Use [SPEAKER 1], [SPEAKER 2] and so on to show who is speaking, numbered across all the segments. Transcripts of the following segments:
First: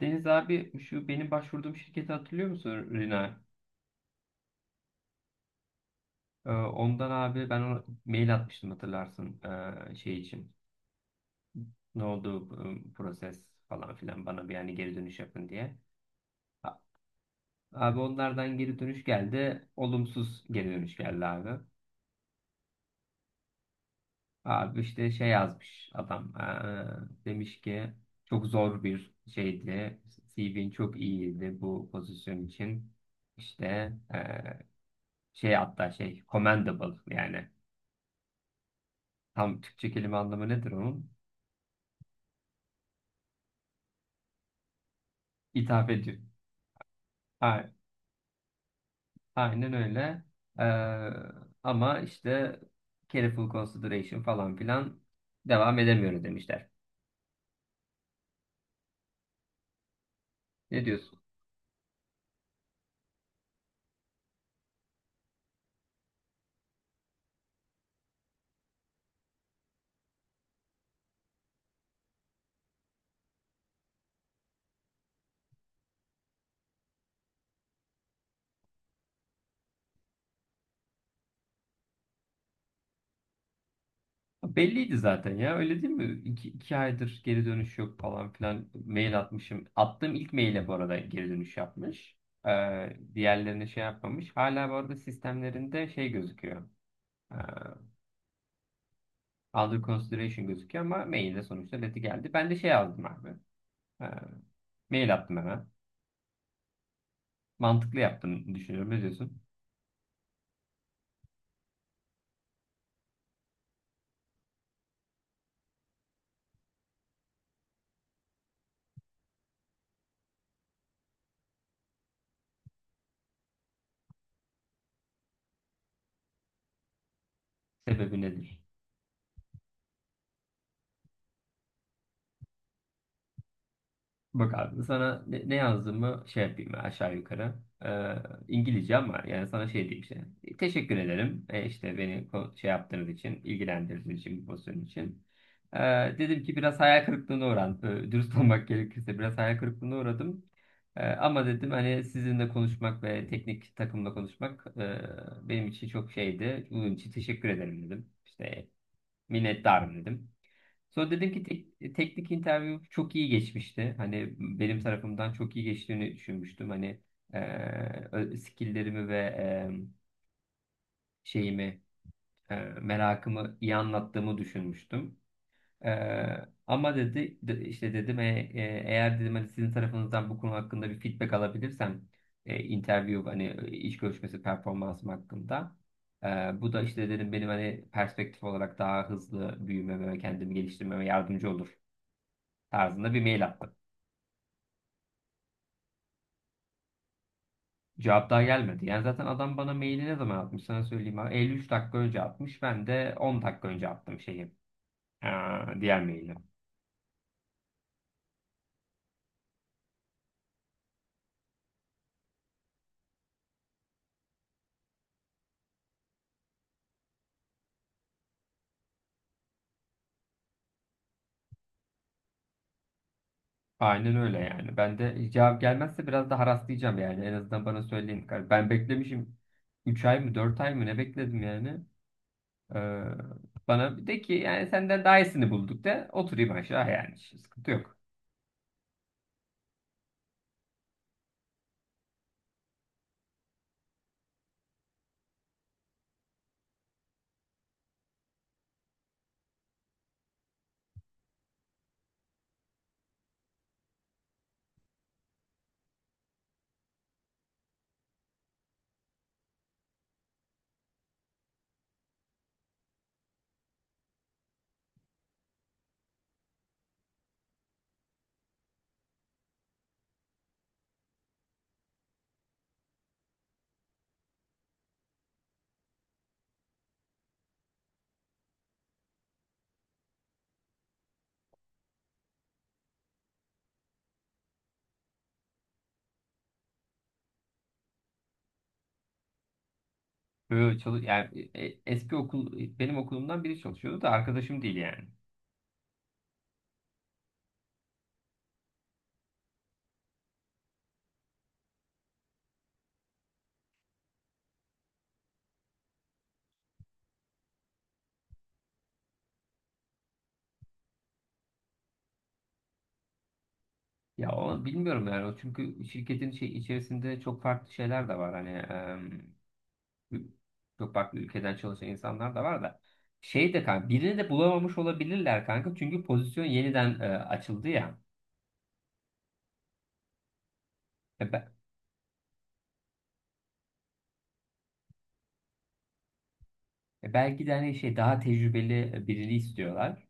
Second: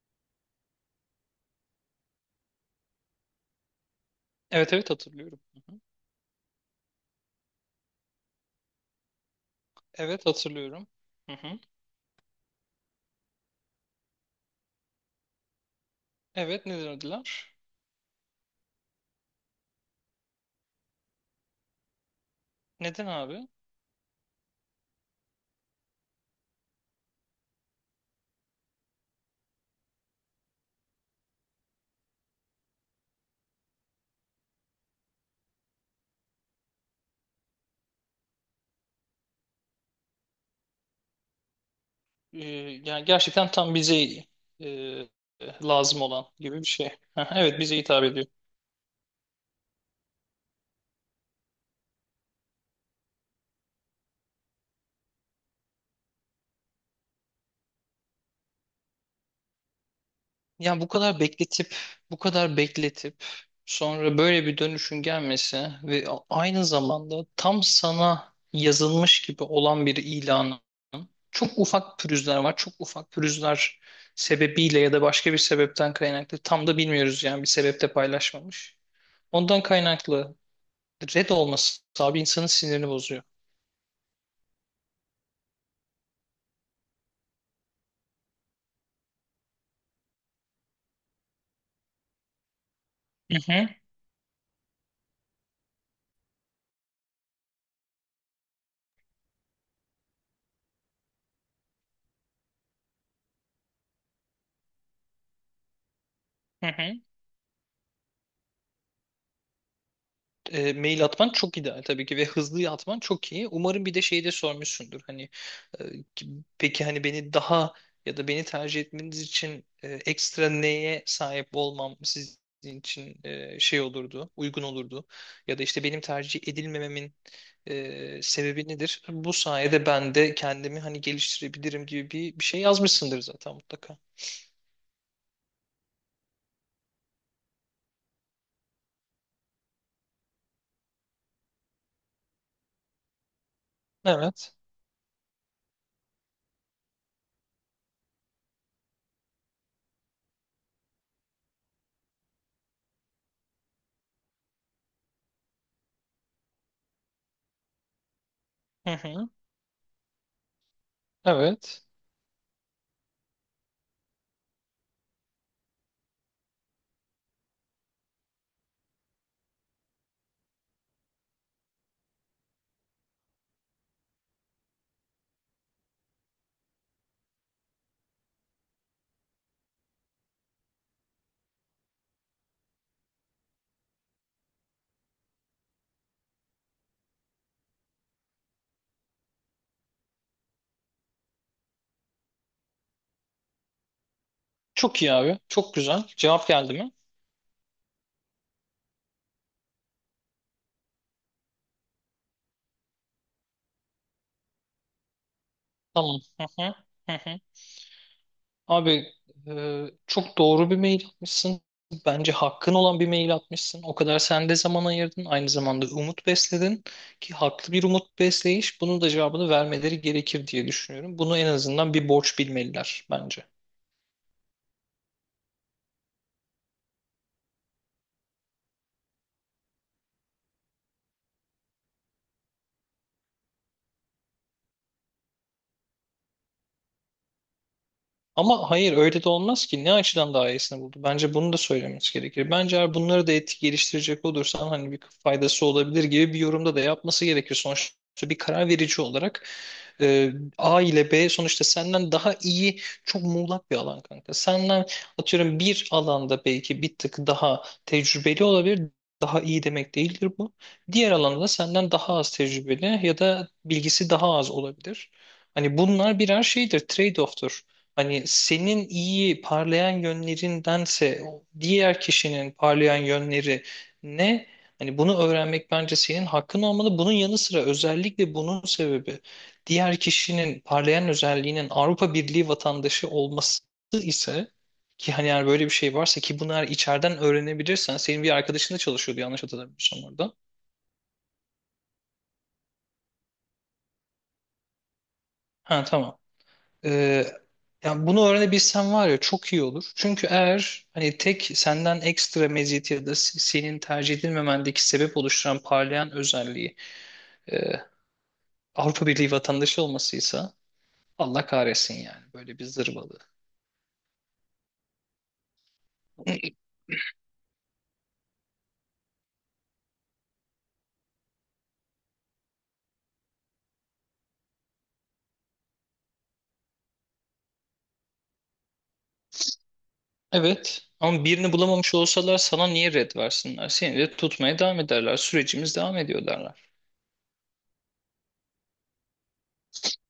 [SPEAKER 1] Deniz abi şu benim başvurduğum şirketi hatırlıyor musun Rina?
[SPEAKER 2] Evet evet hatırlıyorum. Hı hı.
[SPEAKER 1] Ondan abi ben ona mail atmıştım hatırlarsın şey
[SPEAKER 2] Evet
[SPEAKER 1] için.
[SPEAKER 2] hatırlıyorum. Hı hı.
[SPEAKER 1] Ne oldu bu proses falan filan bana bir yani geri dönüş yapın diye.
[SPEAKER 2] Evet
[SPEAKER 1] A-
[SPEAKER 2] neden ödüler?
[SPEAKER 1] Abi onlardan geri dönüş geldi. Olumsuz geri dönüş geldi abi.
[SPEAKER 2] Neden abi?
[SPEAKER 1] Abi işte şey yazmış adam. Demiş ki çok zor bir şeydi. CV'nin çok iyiydi bu pozisyon için. İşte ee, şey hatta şey commendable yani. Tam Türkçe kelime anlamı nedir onun?
[SPEAKER 2] Ee, Yani gerçekten tam bize e,
[SPEAKER 1] İthaf
[SPEAKER 2] lazım
[SPEAKER 1] ediyor.
[SPEAKER 2] olan gibi bir şey. Hı hı, evet
[SPEAKER 1] A-
[SPEAKER 2] bize hitap ediyor.
[SPEAKER 1] Aynen öyle. Ee, ama işte careful consideration falan filan devam edemiyoruz demişler.
[SPEAKER 2] Yani
[SPEAKER 1] Ne
[SPEAKER 2] bu
[SPEAKER 1] diyorsun?
[SPEAKER 2] kadar bekletip bu kadar bekletip sonra böyle bir dönüşün gelmesi ve aynı zamanda tam sana yazılmış gibi olan bir ilanı. Çok ufak pürüzler var. Çok ufak pürüzler sebebiyle ya da başka bir sebepten kaynaklı tam da bilmiyoruz yani bir sebepte paylaşmamış. Ondan kaynaklı red olması abi insanın sinirini bozuyor.
[SPEAKER 1] Belliydi zaten ya, öyle değil mi? İki aydır geri dönüş yok falan filan mail atmışım. Attığım ilk maile bu arada geri dönüş yapmış. Ee,
[SPEAKER 2] Hı
[SPEAKER 1] diğerlerine
[SPEAKER 2] hı,
[SPEAKER 1] şey yapmamış. Hala bu arada sistemlerinde şey gözüküyor. Ee, under consideration gözüküyor ama mailde sonuçta leti geldi. Ben de şey yazdım abi. Ee, Mail attım hemen.
[SPEAKER 2] hı hı.
[SPEAKER 1] Mantıklı yaptığını düşünüyorum. Ne diyorsun?
[SPEAKER 2] Mail atman çok ideal tabii ki ve hızlı atman çok iyi. Umarım bir de şeyi de sormuşsundur. Hani e, ki- peki hani beni daha ya da beni tercih etmeniz için ekstra neye sahip olmam sizin için şey olurdu, uygun olurdu. Ya da işte benim tercih edilmememin
[SPEAKER 1] Sebebi nedir?
[SPEAKER 2] sebebi nedir? Bu sayede ben de kendimi hani geliştirebilirim gibi bir şey yazmışsındır zaten mutlaka.
[SPEAKER 1] Bak abi sana ne yazdığımı şey yapayım aşağı yukarı. Ee, İngilizce ama yani sana şey diyeyim işte. Teşekkür ederim. E, işte beni şey yaptığınız için, ilgilendirdiğiniz için, bu pozisyon için. Ee, dedim ki biraz hayal kırıklığına uğradım. Dürüst olmak gerekirse biraz hayal kırıklığına uğradım. Ama dedim hani sizinle konuşmak ve teknik takımla konuşmak benim için çok şeydi. Bunun için teşekkür ederim dedim. İşte
[SPEAKER 2] Evet.
[SPEAKER 1] minnettarım dedim. Sonra dedim ki
[SPEAKER 2] Evet.
[SPEAKER 1] teknik interview çok iyi geçmişti. Hani benim tarafımdan çok iyi geçtiğini düşünmüştüm. Hani skilllerimi ve şeyimi, merakımı iyi anlattığımı düşünmüştüm. Ama dedi işte dedim eğer dedim hani sizin tarafınızdan bu konu hakkında bir feedback alabilirsem interview hani iş görüşmesi performansım hakkında e, bu da işte dedim benim hani perspektif olarak daha hızlı büyümeme ve kendimi geliştirmeme yardımcı olur tarzında bir mail attım.
[SPEAKER 2] Çok iyi abi. Çok güzel. Cevap geldi mi?
[SPEAKER 1] Cevap daha gelmedi. Yani zaten adam bana maili ne zaman atmış sana söyleyeyim abi. 53 dakika önce atmış. Ben de 10 dakika önce attım şeyi. e, diğer
[SPEAKER 2] Tamam.
[SPEAKER 1] maili.
[SPEAKER 2] Hı hı. Hı hı. Abi çok doğru bir mail atmışsın. Bence hakkın olan bir mail atmışsın. O kadar sen de zaman ayırdın. Aynı zamanda umut besledin ki haklı bir umut besleyiş. Bunun da cevabını vermeleri gerekir diye düşünüyorum. Bunu en azından bir borç bilmeliler bence.
[SPEAKER 1] Aynen öyle yani. Ben de cevap gelmezse biraz da haraslayacağım yani. En azından bana söyleyin. Hani ben beklemişim 3 ay mı 4 ay mı ne bekledim yani. Ee, bana bir de ki yani senden daha iyisini bulduk de oturayım aşağı yani. Hiç sıkıntı yok.
[SPEAKER 2] Ama hayır öyle de olmaz ki. Ne açıdan daha iyisini buldu? Bence bunu da söylemesi gerekir. Bence eğer bunları da etik geliştirecek olursan hani bir faydası olabilir gibi bir yorumda da yapması gerekir. Sonuçta bir karar verici olarak A ile B sonuçta senden daha iyi çok muğlak bir alan kanka. Senden atıyorum bir alanda belki bir tık daha tecrübeli olabilir. Daha iyi demek değildir bu. Diğer alanda da senden daha az tecrübeli ya da bilgisi daha az olabilir. Hani bunlar birer şeydir, trade-off'tur. Hani senin iyi parlayan yönlerindense o diğer kişinin parlayan yönleri ne? Hani bunu öğrenmek bence senin hakkın olmalı. Bunun yanı sıra özellikle bunun sebebi diğer kişinin parlayan özelliğinin Avrupa Birliği vatandaşı olması ise ki hani eğer böyle bir şey varsa ki bunu eğer içeriden öğrenebilirsen senin bir arkadaşın da çalışıyordu yanlış hatırlamıyorsam orada.
[SPEAKER 1] Böyle çalış yani eski okul benim okulumdan biri çalışıyordu da arkadaşım değil yani.
[SPEAKER 2] Ha tamam. Ee, Yani bunu öğrenebilsen var ya çok iyi olur. Çünkü eğer hani tek senden ekstra meziyet ya da senin tercih edilmemendeki sebep oluşturan parlayan özelliği e, Avrupa Birliği vatandaşı olmasıysa Allah kahretsin yani böyle bir zırvalığı.
[SPEAKER 1] Ya o bilmiyorum yani o çünkü şirketin şey içerisinde çok farklı şeyler de var hani. Çok farklı ülkeden çalışan insanlar da var da. Şey de kanka birini de bulamamış olabilirler kanka. Çünkü pozisyon yeniden açıldı ya.
[SPEAKER 2] Evet
[SPEAKER 1] E,
[SPEAKER 2] ama
[SPEAKER 1] be-
[SPEAKER 2] birini bulamamış olsalar sana niye red versinler? Seni de tutmaya devam ederler. Sürecimiz devam ediyor derler.
[SPEAKER 1] belki de hani şey daha tecrübeli birini istiyorlar.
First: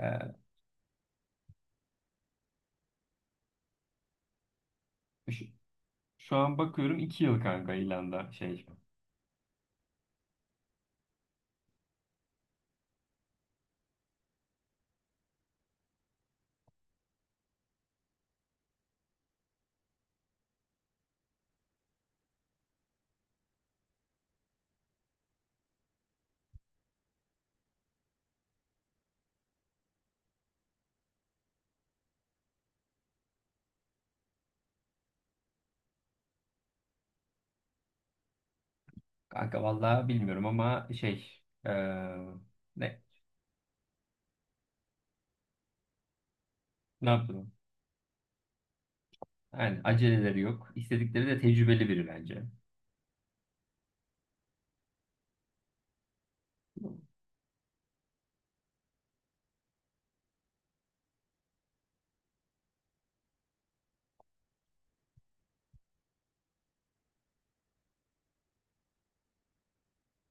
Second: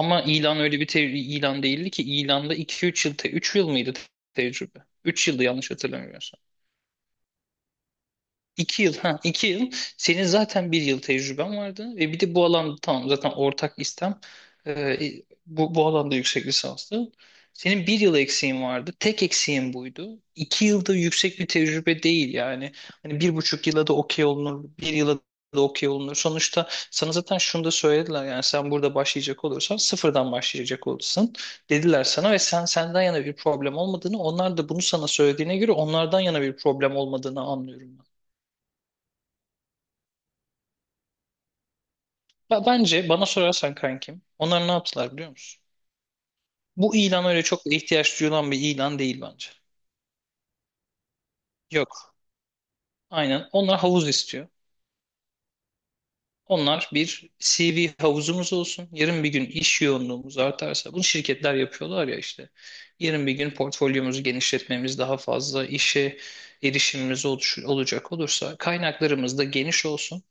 [SPEAKER 1] E,
[SPEAKER 2] ilan öyle bir ilan değildi ki ilanda 2-3 yıl, 3 yıl mıydı tecrübe? 3 yıldı
[SPEAKER 1] şu,
[SPEAKER 2] yanlış
[SPEAKER 1] şu
[SPEAKER 2] hatırlamıyorsam.
[SPEAKER 1] an bakıyorum 2 yıl kanka ilanda şey.
[SPEAKER 2] 2 yıl, ha 2 yıl. Senin zaten bir yıl tecrüben vardı ve bir de bu alanda tamam zaten ortak istem bu alanda yüksek lisanslı. Senin bir yıl eksiğin vardı. Tek eksiğin buydu. 2 yılda yüksek bir tecrübe değil yani. Hani 1,5 yıla da okey olunur. Bir yıla da okey olunur. Sonuçta sana zaten şunu da söylediler yani sen burada başlayacak olursan sıfırdan başlayacak olursun dediler sana ve sen senden yana bir problem olmadığını onlar da bunu sana söylediğine göre onlardan yana bir problem olmadığını anlıyorum.
[SPEAKER 1] Kanka vallahi bilmiyorum ama şey ne
[SPEAKER 2] Bence bana sorarsan kankim, onlar ne yaptılar biliyor musun? Bu
[SPEAKER 1] ne
[SPEAKER 2] ilan öyle
[SPEAKER 1] yapalım?
[SPEAKER 2] çok da ihtiyaç duyulan bir ilan değil bence.
[SPEAKER 1] Yani aceleleri yok. İstedikleri de tecrübeli biri
[SPEAKER 2] Yok.
[SPEAKER 1] bence.
[SPEAKER 2] Aynen. Onlar havuz istiyor. Onlar bir CV havuzumuz olsun. Yarın bir gün iş yoğunluğumuz artarsa, bunu şirketler yapıyorlar ya işte. Yarın bir gün portfolyomuzu genişletmemiz, daha fazla işe erişimimiz olacak olursa kaynaklarımız da geniş olsun.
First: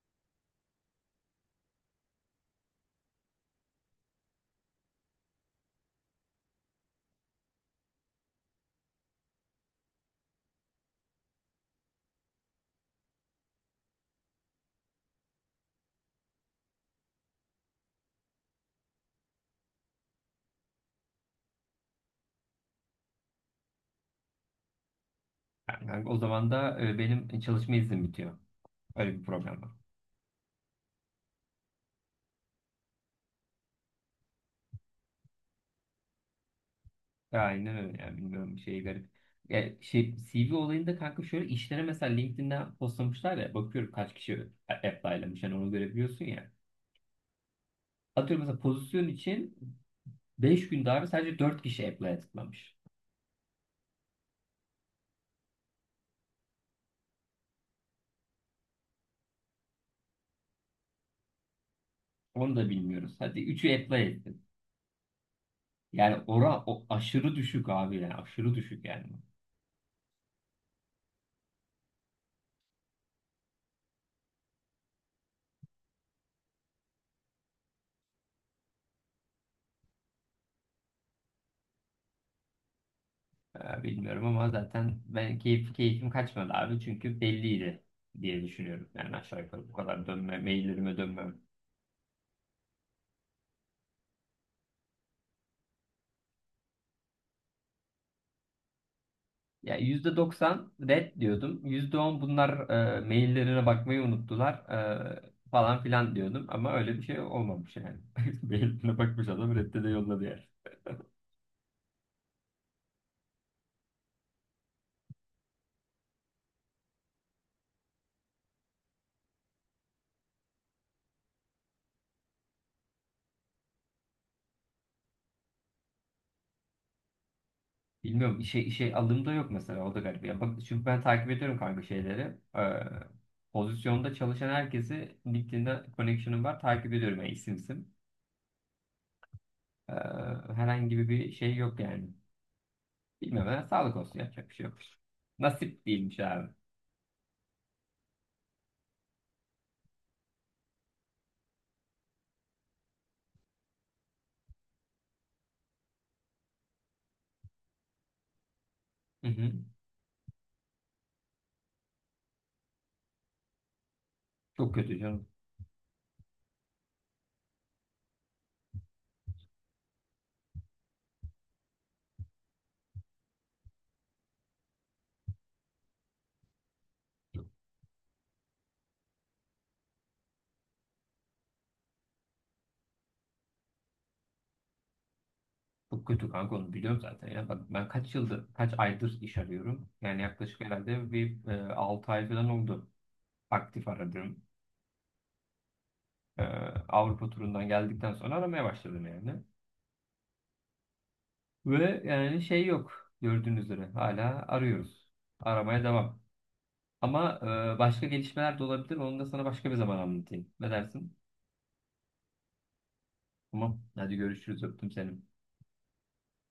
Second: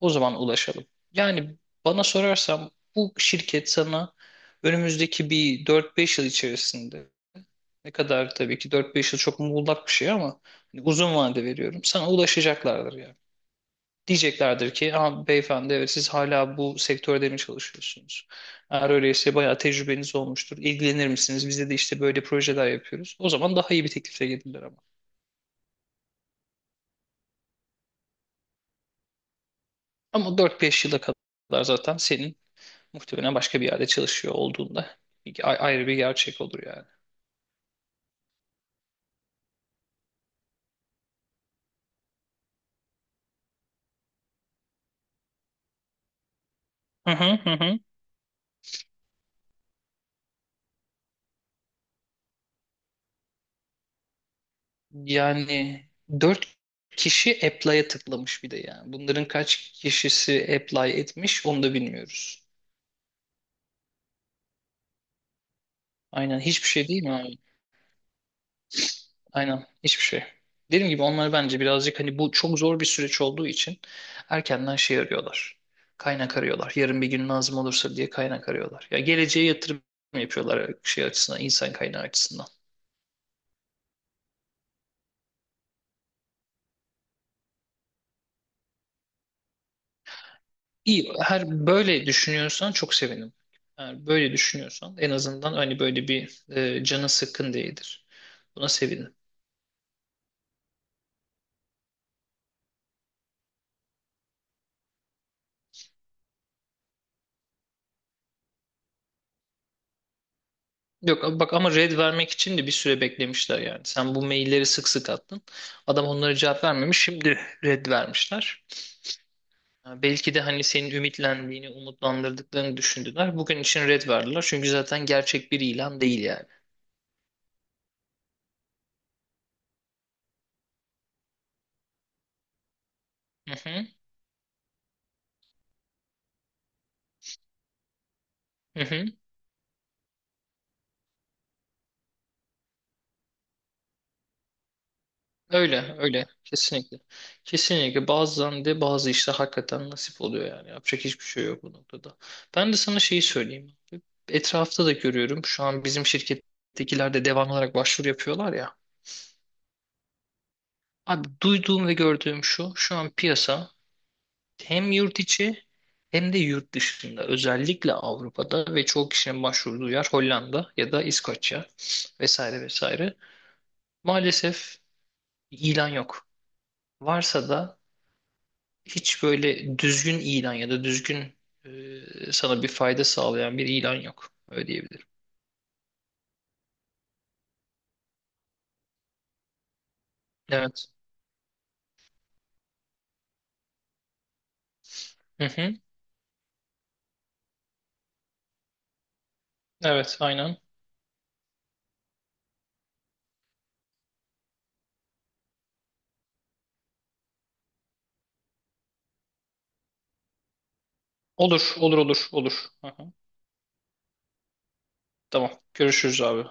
[SPEAKER 2] O zaman ulaşalım. Yani bana sorarsam bu şirket sana önümüzdeki bir 4-5 yıl içerisinde ne kadar tabii ki 4-5 yıl çok muğlak bir şey ama hani uzun vade veriyorum. Sana ulaşacaklardır yani. Diyeceklerdir ki ha, beyefendi evet siz hala bu sektörde mi çalışıyorsunuz? Eğer öyleyse bayağı tecrübeniz olmuştur. İlgilenir misiniz? Bizde de işte böyle projeler yapıyoruz. O zaman daha iyi bir teklifle gelirler ama.
[SPEAKER 1] Yani kanka o zaman da benim çalışma iznim bitiyor. Öyle bir problem var.
[SPEAKER 2] Ama 4-5 yıla kadar zaten senin muhtemelen başka bir yerde çalışıyor olduğunda ayrı bir gerçek olur yani.
[SPEAKER 1] Aynen öyle yani, bilmiyorum, şey garip. Ya şey CV olayında kanka şöyle işlere mesela LinkedIn'den postlamışlar ya, bakıyorum kaç kişi apply'lamış hani onu görebiliyorsun ya.
[SPEAKER 2] Hı hı hı. Hı.
[SPEAKER 1] Atıyorum mesela pozisyon için 5 gün daha sadece 4 kişi apply tıklamış.
[SPEAKER 2] Yani dört kişi apply'a tıklamış bir de yani. Bunların kaç kişisi apply etmiş onu da bilmiyoruz.
[SPEAKER 1] Onu da bilmiyoruz. Hadi 3'ü apply ettin. Yani
[SPEAKER 2] Aynen
[SPEAKER 1] ora
[SPEAKER 2] hiçbir
[SPEAKER 1] o
[SPEAKER 2] şey değil mi
[SPEAKER 1] aşırı
[SPEAKER 2] abi?
[SPEAKER 1] düşük abi, yani aşırı düşük yani.
[SPEAKER 2] Aynen hiçbir şey. Dediğim gibi onlar bence birazcık hani bu çok zor bir süreç olduğu için erkenden şey arıyorlar. Kaynak arıyorlar. Yarın bir gün lazım olursa diye kaynak arıyorlar. Ya geleceğe yatırım yapıyorlar şey açısından, insan kaynağı açısından.
[SPEAKER 1] Bilmiyorum ama zaten ben keyfim kaçmadı abi çünkü belliydi diye düşünüyorum. Yani aşağı yukarı bu kadar dönme maillerime
[SPEAKER 2] İyi,
[SPEAKER 1] dönmem.
[SPEAKER 2] her böyle düşünüyorsan çok sevinirim. Eğer böyle düşünüyorsan en azından hani böyle bir canın sıkkın değildir. Buna sevinirim.
[SPEAKER 1] Ya %90 red diyordum. %10 bunlar maillerine bakmayı unuttular falan filan diyordum. Ama öyle bir şey olmamış yani. Mailine bakmış adam redde de yolladı yani.
[SPEAKER 2] Yok bak ama red vermek için de bir süre beklemişler yani. Sen bu mailleri sık sık attın. Adam onlara cevap vermemiş. Şimdi red vermişler. Ha, belki de hani senin ümitlendiğini, umutlandırdıklarını düşündüler. Bugün için red verdiler. Çünkü zaten gerçek bir ilan değil yani.
[SPEAKER 1] Bilmiyorum işe alım da yok mesela, o da garip. Ya bak, çünkü ben takip ediyorum kanka şeyleri. E,
[SPEAKER 2] Hı hı.
[SPEAKER 1] pozisyonda çalışan herkesi LinkedIn'de connection'ım var. Takip ediyorum yani isim isim.
[SPEAKER 2] Hı hı.
[SPEAKER 1] E, herhangi bir şey yok yani. Bilmiyorum ya, sağlık olsun, yapacak bir şey yok. Nasip
[SPEAKER 2] Öyle,
[SPEAKER 1] değilmiş
[SPEAKER 2] öyle.
[SPEAKER 1] abi.
[SPEAKER 2] Kesinlikle. Kesinlikle. Bazen de bazı işler hakikaten nasip oluyor yani. Yapacak hiçbir şey yok bu noktada. Ben de sana şeyi söyleyeyim. Etrafta da görüyorum. Şu an bizim şirkettekiler de devamlı olarak başvuru yapıyorlar ya.
[SPEAKER 1] Hı hı.
[SPEAKER 2] Abi duyduğum ve gördüğüm şu. Şu an piyasa
[SPEAKER 1] Çok
[SPEAKER 2] hem
[SPEAKER 1] kötü
[SPEAKER 2] yurt
[SPEAKER 1] canım.
[SPEAKER 2] içi hem de yurt dışında. Özellikle Avrupa'da ve çoğu kişinin başvurduğu yer Hollanda ya da İskoçya vesaire vesaire. Maalesef ilan yok. Varsa da hiç böyle düzgün ilan ya da düzgün sana bir fayda sağlayan bir ilan yok. Öyle diyebilirim.
[SPEAKER 1] Çok kötü kanka, onu biliyorum zaten ya. Bak ben kaç aydır iş arıyorum. Yani yaklaşık
[SPEAKER 2] Evet.
[SPEAKER 1] herhalde bir 6 ay falan oldu, aktif aradım.
[SPEAKER 2] Hı hı.
[SPEAKER 1] E, Avrupa turundan geldikten sonra aramaya başladım yani.
[SPEAKER 2] Evet, aynen.
[SPEAKER 1] Ve yani şey yok, gördüğünüz üzere hala arıyoruz. Aramaya devam. Ama başka gelişmeler de olabilir. Onu da sana başka bir zaman anlatayım. Ne dersin?
[SPEAKER 2] Olur, olur, olur, olur. Hı hı.
[SPEAKER 1] Tamam. Hadi görüşürüz. Öptüm seni.
[SPEAKER 2] Tamam. Görüşürüz abi.